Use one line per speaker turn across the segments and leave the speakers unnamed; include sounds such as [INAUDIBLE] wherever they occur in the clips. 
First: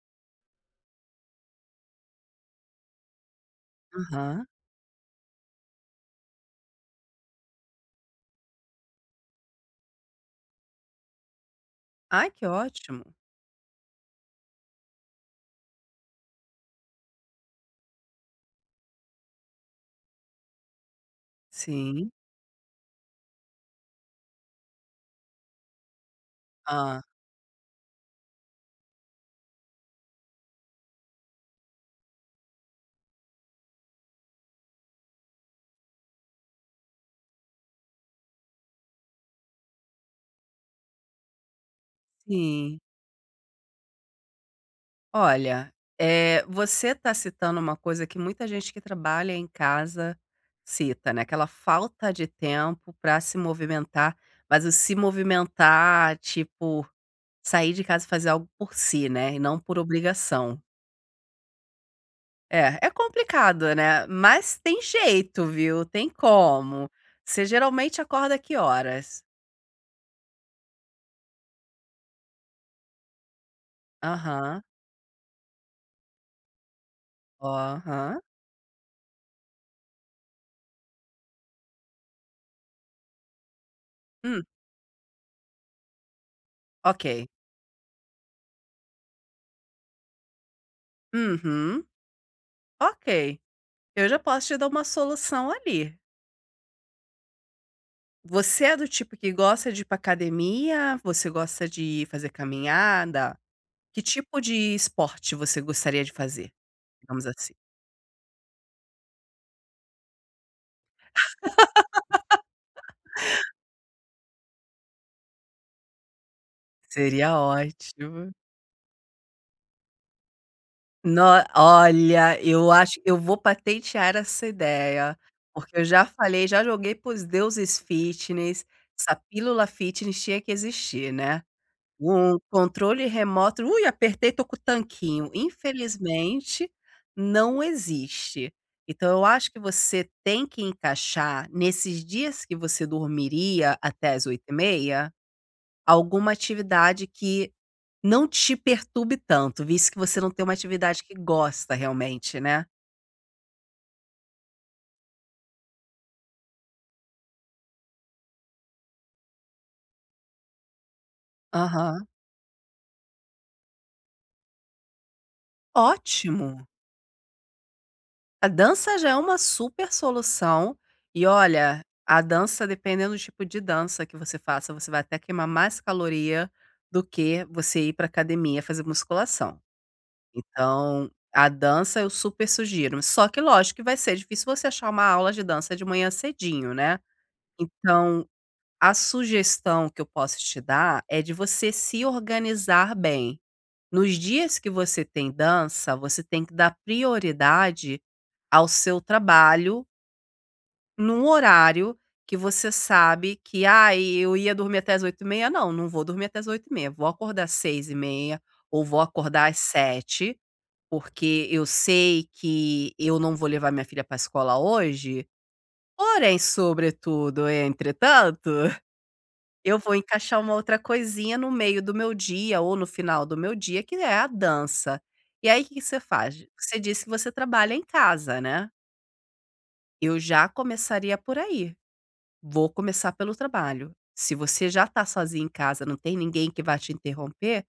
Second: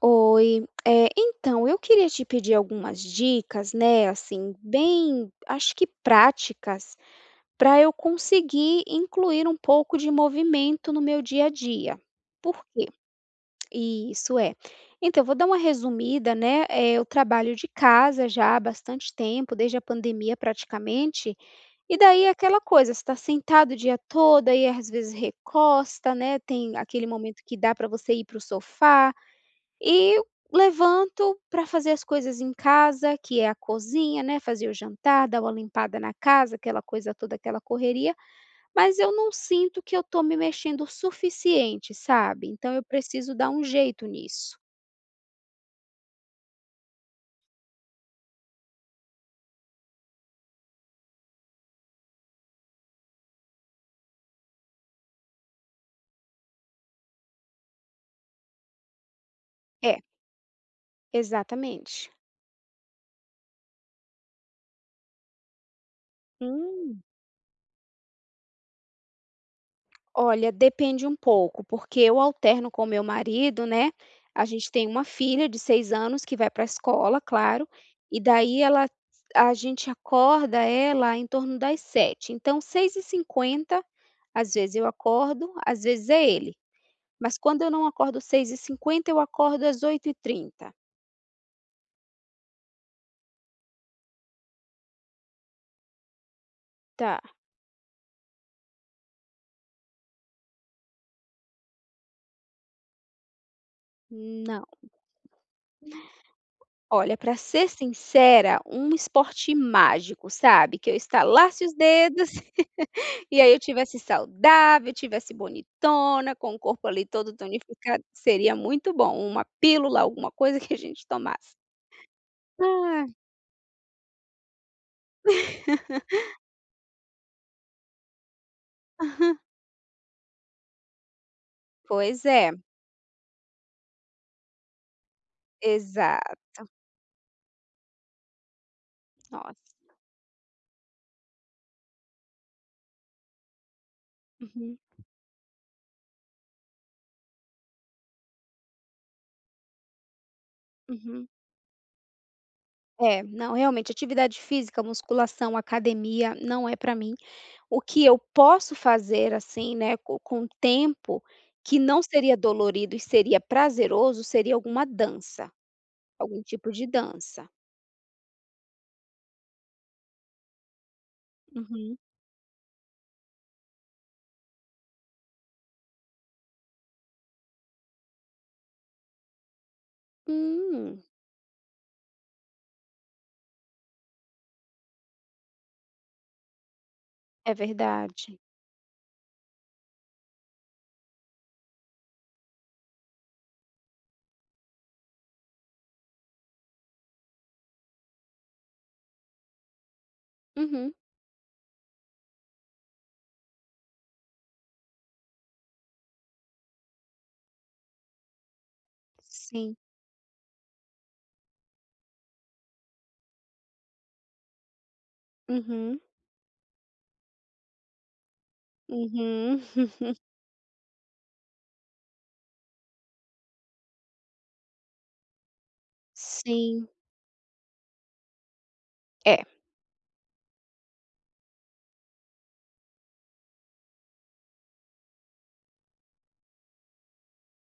Oi, então eu queria te pedir algumas dicas, né,
Aham.
assim, bem, acho que práticas, para eu conseguir incluir um pouco de movimento no meu dia a dia.
Ai, que
Por quê?
ótimo.
Isso é. Então, eu vou dar uma resumida, né? É eu trabalho de casa já há bastante tempo, desde a pandemia praticamente, e
Sim.
daí é aquela coisa, você está sentado o dia todo, aí às vezes recosta, né? Tem
ah,
aquele momento que dá para você ir para o sofá e levanto para fazer as coisas em casa, que é a cozinha, né, fazer o jantar, dar uma limpada na casa, aquela coisa toda, aquela correria, mas eu não sinto que eu estou me mexendo o suficiente, sabe. Então
Sim.
eu preciso dar um jeito nisso.
Olha, você está citando uma coisa que muita gente que trabalha em casa cita, né, aquela falta de tempo para se movimentar, mas o se movimentar, tipo, sair de casa e fazer algo por si, né, e não por
É,
obrigação.
exatamente.
É, é complicado, né, mas tem jeito, viu, tem como.
Hum.
Você geralmente acorda que horas?
Olha, depende um pouco, porque eu alterno com meu marido, né, a
Aham.
gente tem uma filha de 6 anos que vai para a escola, claro, e
Aham.
daí ela a gente acorda ela em torno das 7. Então 6h50,
Hum,
às vezes eu acordo, às vezes é ele.
ok.
Mas quando eu não acordo 6h50, eu acordo às 8h30.
Uhum. Ok. Eu já posso te dar uma solução ali.
Tá.
Você é do tipo que gosta de ir pra academia? Você gosta de fazer caminhada? Que tipo
Não,
de esporte você gostaria de fazer?
olha,
Digamos
para
assim.
ser sincera, um esporte mágico, sabe, que eu estalasse os dedos e aí eu tivesse saudável, tivesse bonitona, com o corpo ali todo
Seria
tonificado,
ótimo.
seria muito bom, uma pílula, alguma coisa que a gente
No
tomasse.
Olha, eu acho
Ah,
eu vou patentear essa ideia, porque eu já falei, já joguei para os deuses fitness, essa pílula fitness tinha que existir, né.
pois
Um
é,
controle remoto, ui, apertei, tô com o tanquinho.
exato,
Infelizmente, não existe. Então eu acho
nossa.
que você tem que encaixar, nesses dias que você dormiria até as oito e
Uhum,
meia alguma atividade que não te perturbe tanto, visto que você não tem uma atividade que
uhum.
gosta realmente, né.
É, não, realmente atividade física, musculação, academia, não é para mim. O que eu posso fazer, assim, né, co com tempo, que não
Aham.
seria dolorido e seria prazeroso, seria alguma dança, algum
Ótimo.
tipo de dança.
A dança já é uma super solução. E olha,
Uhum.
a dança, dependendo do tipo de dança que você faça, você vai até queimar mais caloria do que você ir para academia fazer musculação.
Hum,
Então, a dança eu super sugiro, só que lógico que vai ser difícil você achar uma aula de dança de manhã cedinho, né.
é
Então,
verdade.
a sugestão que eu posso te dar é de você se organizar bem. Nos dias que você tem dança, você tem que dar prioridade ao seu trabalho
Uhum.
num horário que você sabe que, ah, eu ia dormir até as 8h30. Não, não vou dormir até as 8h30. Vou acordar às 6h30 ou vou acordar às
Sim.
7h, porque eu sei que eu não vou levar minha filha para a escola hoje,
Uhum.
porém, sobretudo, entretanto
Uhum.
eu vou
[LAUGHS]
encaixar uma outra coisinha no meio do meu dia ou no final do meu dia, que é a dança. E aí, o que que você faz? Você
Sim.
disse que você trabalha em casa, né?
É.
Eu já começaria por aí. Vou começar pelo trabalho. Se você já está sozinho em casa, não tem ninguém que vai te interromper,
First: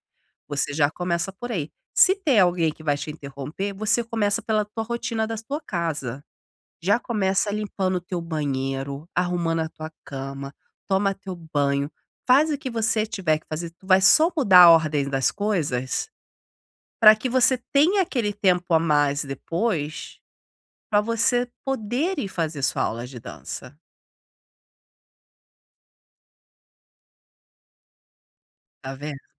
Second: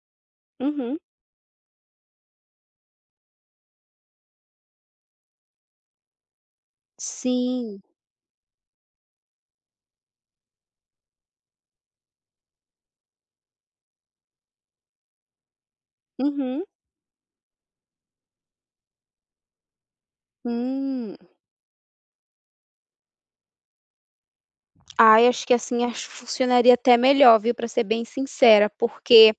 você já
Uhum.
começa por aí. Se tem alguém que vai te interromper, você começa pela tua rotina da tua casa. Já começa
Sim.
limpando o teu banheiro, arrumando a tua cama, toma teu banho, faz o que você tiver que fazer, tu vai só mudar a ordem das coisas,
Uhum.
para que você tenha aquele tempo a mais depois, para
Hum.
você poder ir fazer sua aula de dança,
Ai, acho que assim, acho que funcionaria até melhor, viu, pra ser bem sincera,
tá vendo?
porque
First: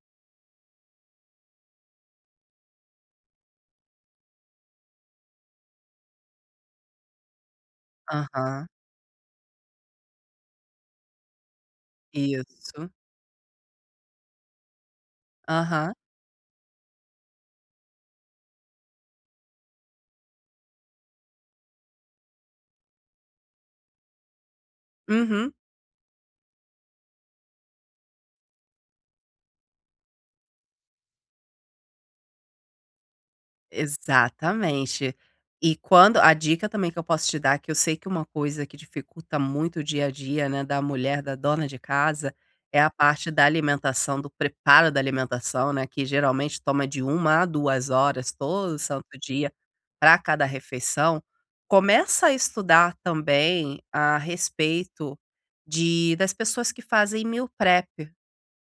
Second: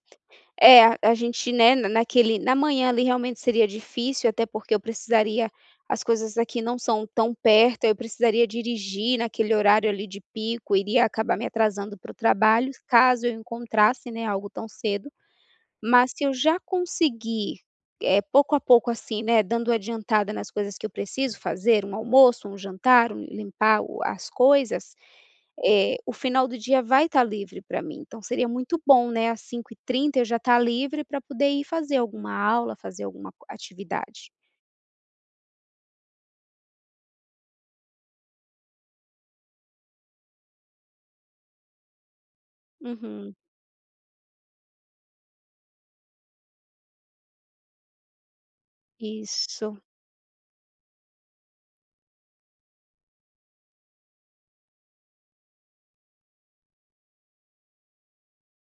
é, a gente, né, na manhã ali realmente seria difícil, até porque eu precisaria as coisas aqui não são tão perto, eu precisaria
Aham,
dirigir naquele horário ali de pico, iria acabar me atrasando para o trabalho,
isso.
caso eu encontrasse, né, algo tão cedo.
Aham.
Mas se eu já conseguir, pouco a pouco, assim, né, dando adiantada nas coisas que eu preciso fazer, um almoço, um jantar, um limpar o as coisas,
Uhum.
o final do dia vai estar livre para mim. Então seria muito bom, né, às 5h30 eu já estar livre para poder ir fazer alguma aula, fazer alguma co atividade.
Exatamente. E quando a dica também que eu posso te dar, que eu sei que uma coisa que dificulta muito o dia a dia, né, da mulher, da dona de casa, é a parte
Uhum.
da alimentação, do preparo da alimentação, né, que geralmente toma de uma a 2 horas todo santo dia
Isso.
para cada refeição. Começa a estudar também a respeito de das pessoas que fazem meal prep,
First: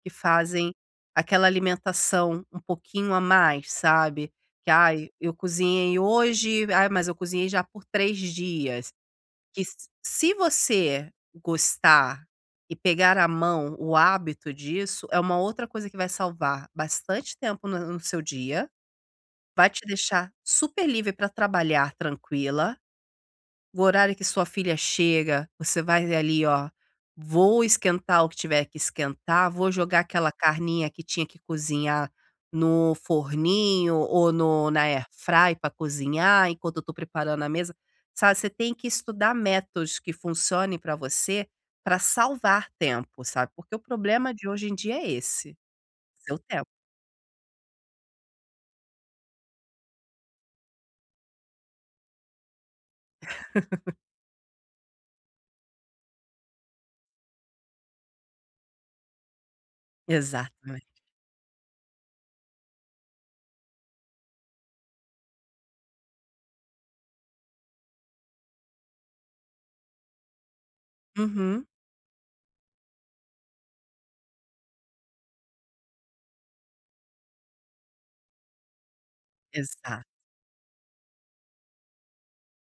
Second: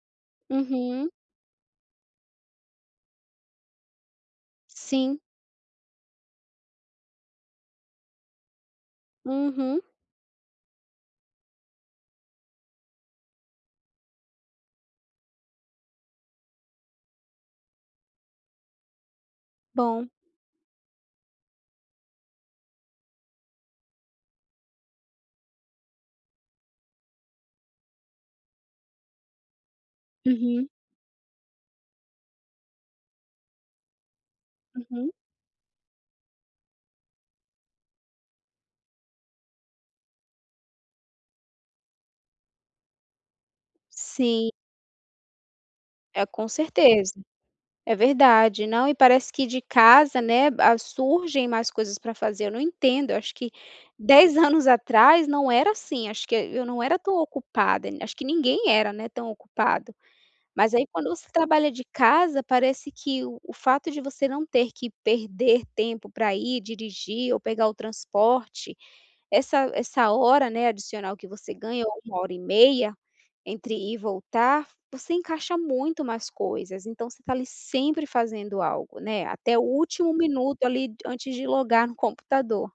que fazem
Uhum.
aquela alimentação um pouquinho a mais, sabe. Que: "Ai,
Sim.
eu cozinhei hoje, ai, mas eu cozinhei já por 3 dias". Que s
Uhum.
Se você gostar e pegar à mão o hábito disso, é uma outra coisa que vai salvar bastante tempo no seu dia, vai te
Bom.
deixar super livre para trabalhar tranquila o horário que sua filha chega, você vai ali, ó: "Vou esquentar o que tiver que esquentar, vou jogar aquela
Uhum,
carninha que tinha que cozinhar no forninho ou no na air
uhum.
fry pra cozinhar enquanto eu tô preparando a mesa", sabe, você tem que estudar métodos que funcionem para você, para salvar tempo, sabe, porque o problema de
Sim,
hoje em dia é esse,
é,
seu
com
tempo.
certeza. É verdade. Não, e parece que de casa, né, a surgem mais coisas para fazer. Eu não entendo, eu acho que 10 [LAUGHS] anos atrás não era assim, acho que eu não era tão ocupada, acho que ninguém era, né, tão ocupado. Mas aí
Exatamente.
quando você trabalha de casa, parece que o fato de você não ter que perder tempo para ir dirigir ou pegar o transporte, essa hora, né, adicional que você
Uhum,
ganha, ou 1 hora e meia, entre ir e voltar, você encaixa muito mais coisas, então você está ali sempre fazendo algo, né, até o
exato.
último minuto ali antes de logar no computador.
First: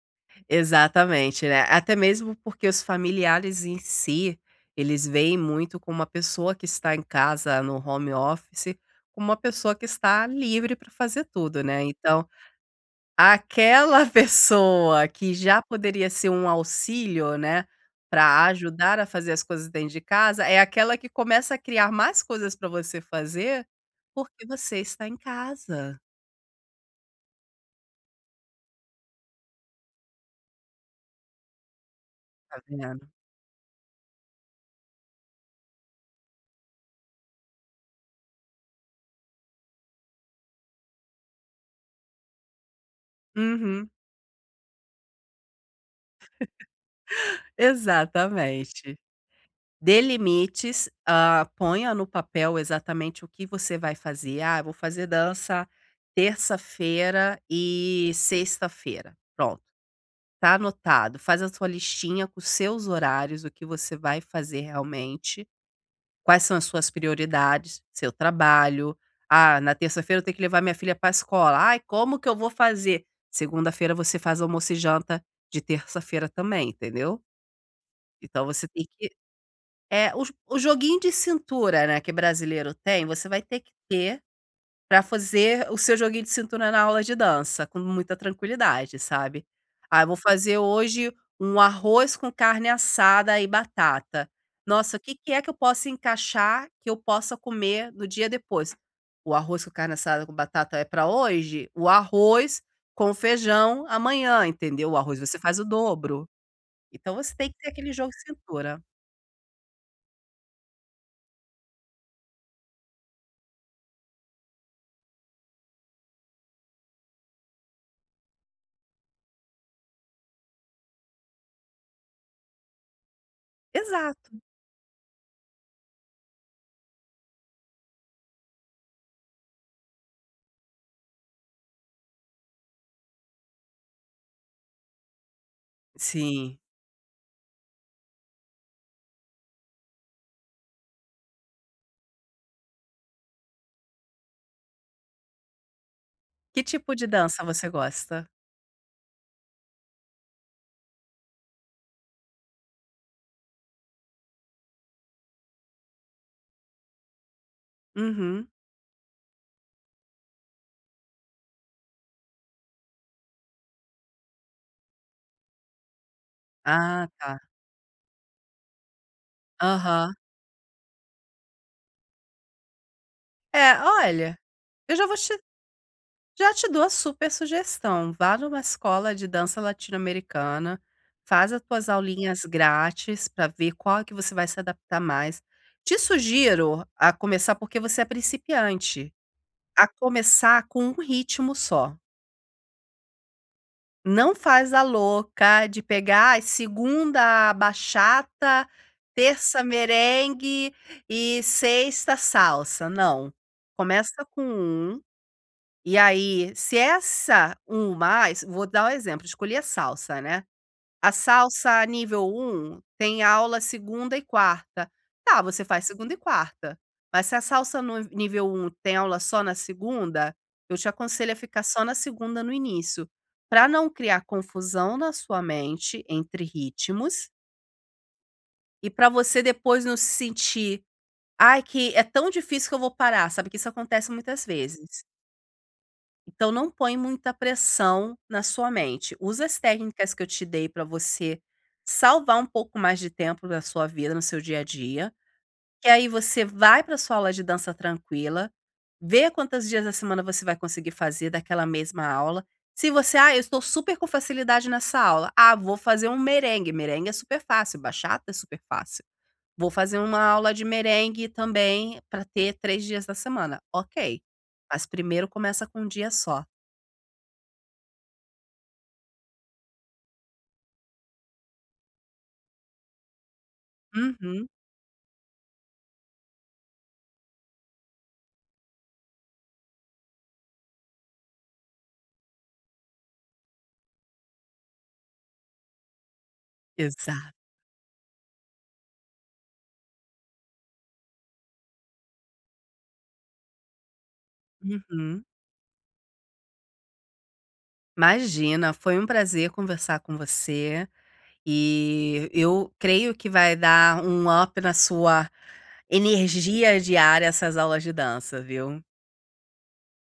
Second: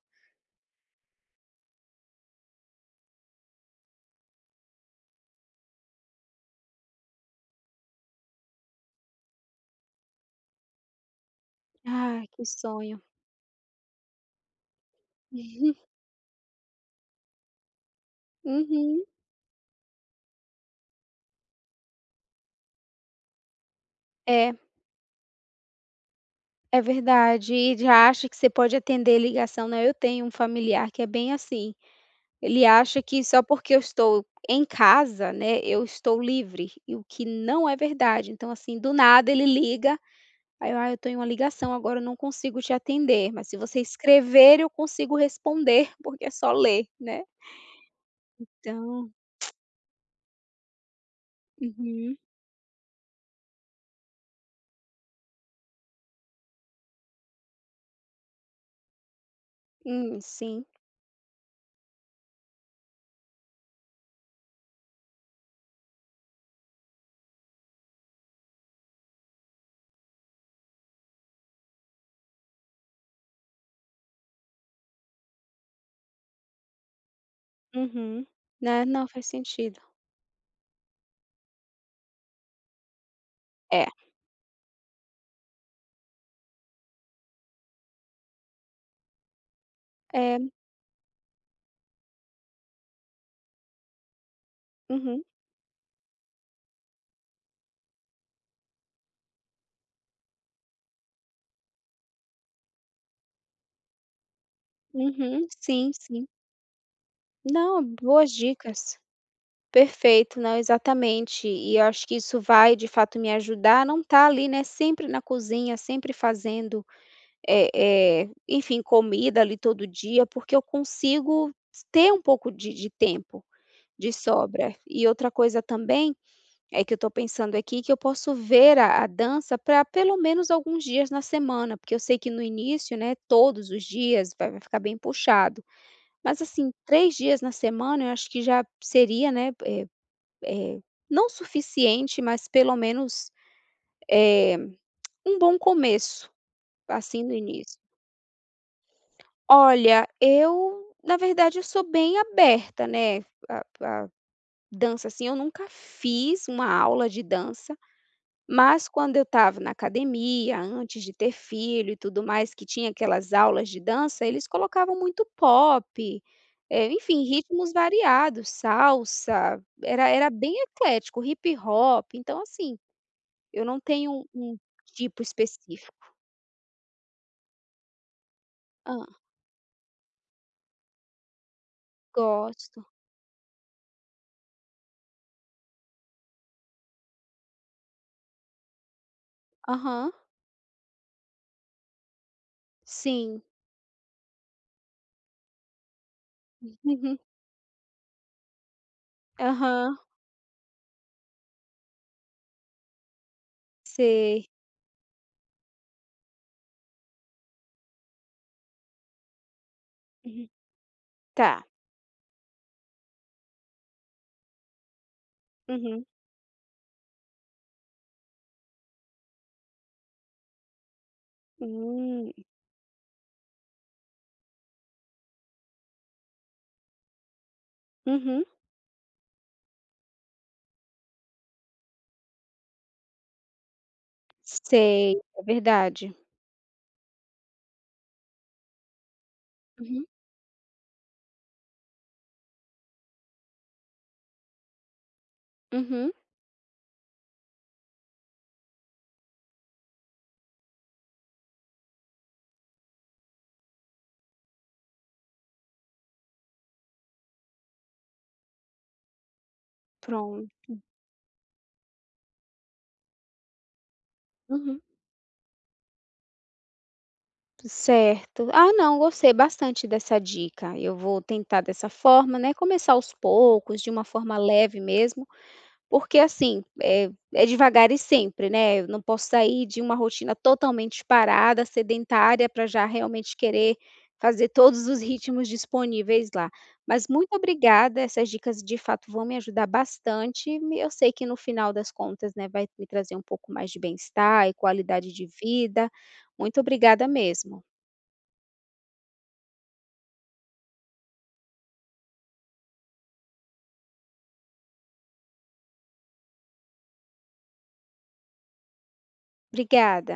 Exatamente, né. Até mesmo porque os familiares em si, eles veem muito como uma pessoa que está em casa no home office, como uma pessoa que está livre para fazer tudo, né. Então,
Ai, que sonho.
aquela [LAUGHS] pessoa que já
[LAUGHS]
poderia ser um auxílio, né, para ajudar
Uhum.
a fazer as coisas dentro de casa, é aquela que começa a criar mais coisas para você fazer, porque
É,
você está em casa,
é verdade, e já acha que você pode atender ligação, né, eu tenho um familiar que é bem assim,
tá
ele acha
vendo.
que só porque eu estou em casa, né, eu estou livre, e o que não é verdade, então assim, do nada ele liga. Aí eu: "Ah, eu tô em uma ligação agora, eu não consigo te atender, mas se você
Uhum,
escrever eu consigo responder, [LAUGHS] porque é só ler, né".
exatamente.
Então
Dê limites, ah, ponha no
uhum.
papel exatamente o que você vai fazer. Ah, eu vou fazer dança terça-feira e sexta-feira. Pronto, tá
Sim.
anotado. Faz a sua listinha com os seus horários, o que você vai fazer realmente, quais são as suas prioridades, seu trabalho. Ah, na terça-feira eu tenho que levar minha filha para a escola. Ai, como que eu vou fazer? Segunda-feira você faz almoço e janta de terça-feira também, entendeu?
Uhum.
Então você tem
Né, não,
que
faz sentido.
é, o joguinho de cintura, né, que brasileiro tem, você vai ter que
É,
ter para fazer o seu joguinho de cintura na aula de dança, com muita tranquilidade, sabe. "Ah, eu vou
é.
fazer hoje um arroz com carne assada e batata. Nossa, o que
Uhum,
que é que eu posso encaixar, que eu possa comer no dia depois?". "O arroz com carne assada com batata é para hoje? O arroz com feijão amanhã", entendeu. O arroz você
uhum.
faz o
Sim, sim.
dobro. Então você tem que ter
Não,
aquele jogo de
boas
cintura.
dicas. Perfeito, não, exatamente. E eu acho que isso vai, de fato, me ajudar a não estar ali, né, sempre na cozinha, sempre fazendo, eh enfim, comida ali todo dia, porque eu consigo ter um pouco de tempo. De
Exato.
sobra. E outra coisa também, é que eu estou pensando aqui, que eu posso ver a dança para pelo menos alguns dias na semana, porque eu sei que no início, né, todos os dias vai ficar bem puxado. Mas
Sim.
assim, 3 dias na semana eu acho que já seria, né, eh, não suficiente, mas pelo menos um bom começo,
Que tipo de
assim, no
dança você
início.
gosta?
Olha, eu na verdade eu sou bem aberta, né, a dança, assim, eu nunca fiz uma aula de dança.
Uhum.
Mas quando eu estava na academia, antes de ter filho e tudo mais, que tinha aquelas aulas de dança, eles colocavam muito pop,
Ah,
enfim,
tá.
ritmos variados, salsa, era
Aham.
era bem eclético, hip hop, então assim, eu não
É,
tenho
olha,
um
eu já vou
tipo
te
específico.
já te dou a super sugestão, vá numa
Hã,
escola de dança latino-americana, faz as tuas aulinhas
gosto.
grátis para ver qual que você vai se adaptar mais. Te sugiro a começar porque você é principiante, a
Aham,
começar com um ritmo só.
sim.
Não faz a louca de pegar, ai,
Uhum,
segunda bachata, terça
Aham,
merengue e sexta salsa, não. Começa com
sei.
um e aí, se essa 1 mais vou dar o exemplo, escolhi a salsa, né.
Uhum.
A
Tá.
salsa nível um tem aula segunda e quarta. Tá, você faz
Uhum.
segunda e quarta, mas se a salsa no nível um tem aula só na segunda, eu te aconselho a ficar só na
Hum,
segunda no início, para não criar confusão na sua mente entre ritmos
uhum.
e para você depois não se sentir: "Ai, que é tão difícil que eu vou parar", sabe, que isso acontece muitas vezes.
Sei, é verdade.
Então não põe muita pressão na sua mente. Usa as
Uhum,
técnicas que eu te dei para você salvar um pouco mais de tempo da sua vida, no seu dia a dia, que aí
uhum.
você vai para sua aula de dança tranquila, vê quantos dias da semana você vai conseguir fazer daquela mesma aula. Se você, ah, eu estou super com facilidade nessa aula. Ah, vou fazer um merengue. Merengue é super fácil, bachata é super fácil. Vou fazer uma
Pronto.
aula de merengue também para ter 3 dias da semana. Ok.
Uhum.
Mas primeiro começa com um dia só.
Certo. Ah, não, gostei bastante dessa dica. Eu vou tentar dessa forma, né, começar aos poucos, de uma forma
Uhum,
leve mesmo, porque assim, é devagar e sempre, né, eu não posso sair de uma rotina totalmente parada, sedentária, para já realmente querer fazer todos os ritmos disponíveis lá. Mas muito
exato.
obrigada, essas dicas de fato vão me ajudar bastante, me eu sei que no final das contas, né, vai me trazer um pouco mais de bem-estar e qualidade
Uhum.
de vida. Muito obrigada mesmo.
Imagina, foi um prazer conversar com você e eu creio que vai dar um up na sua energia diária essas aulas de dança, viu?
Obrigada.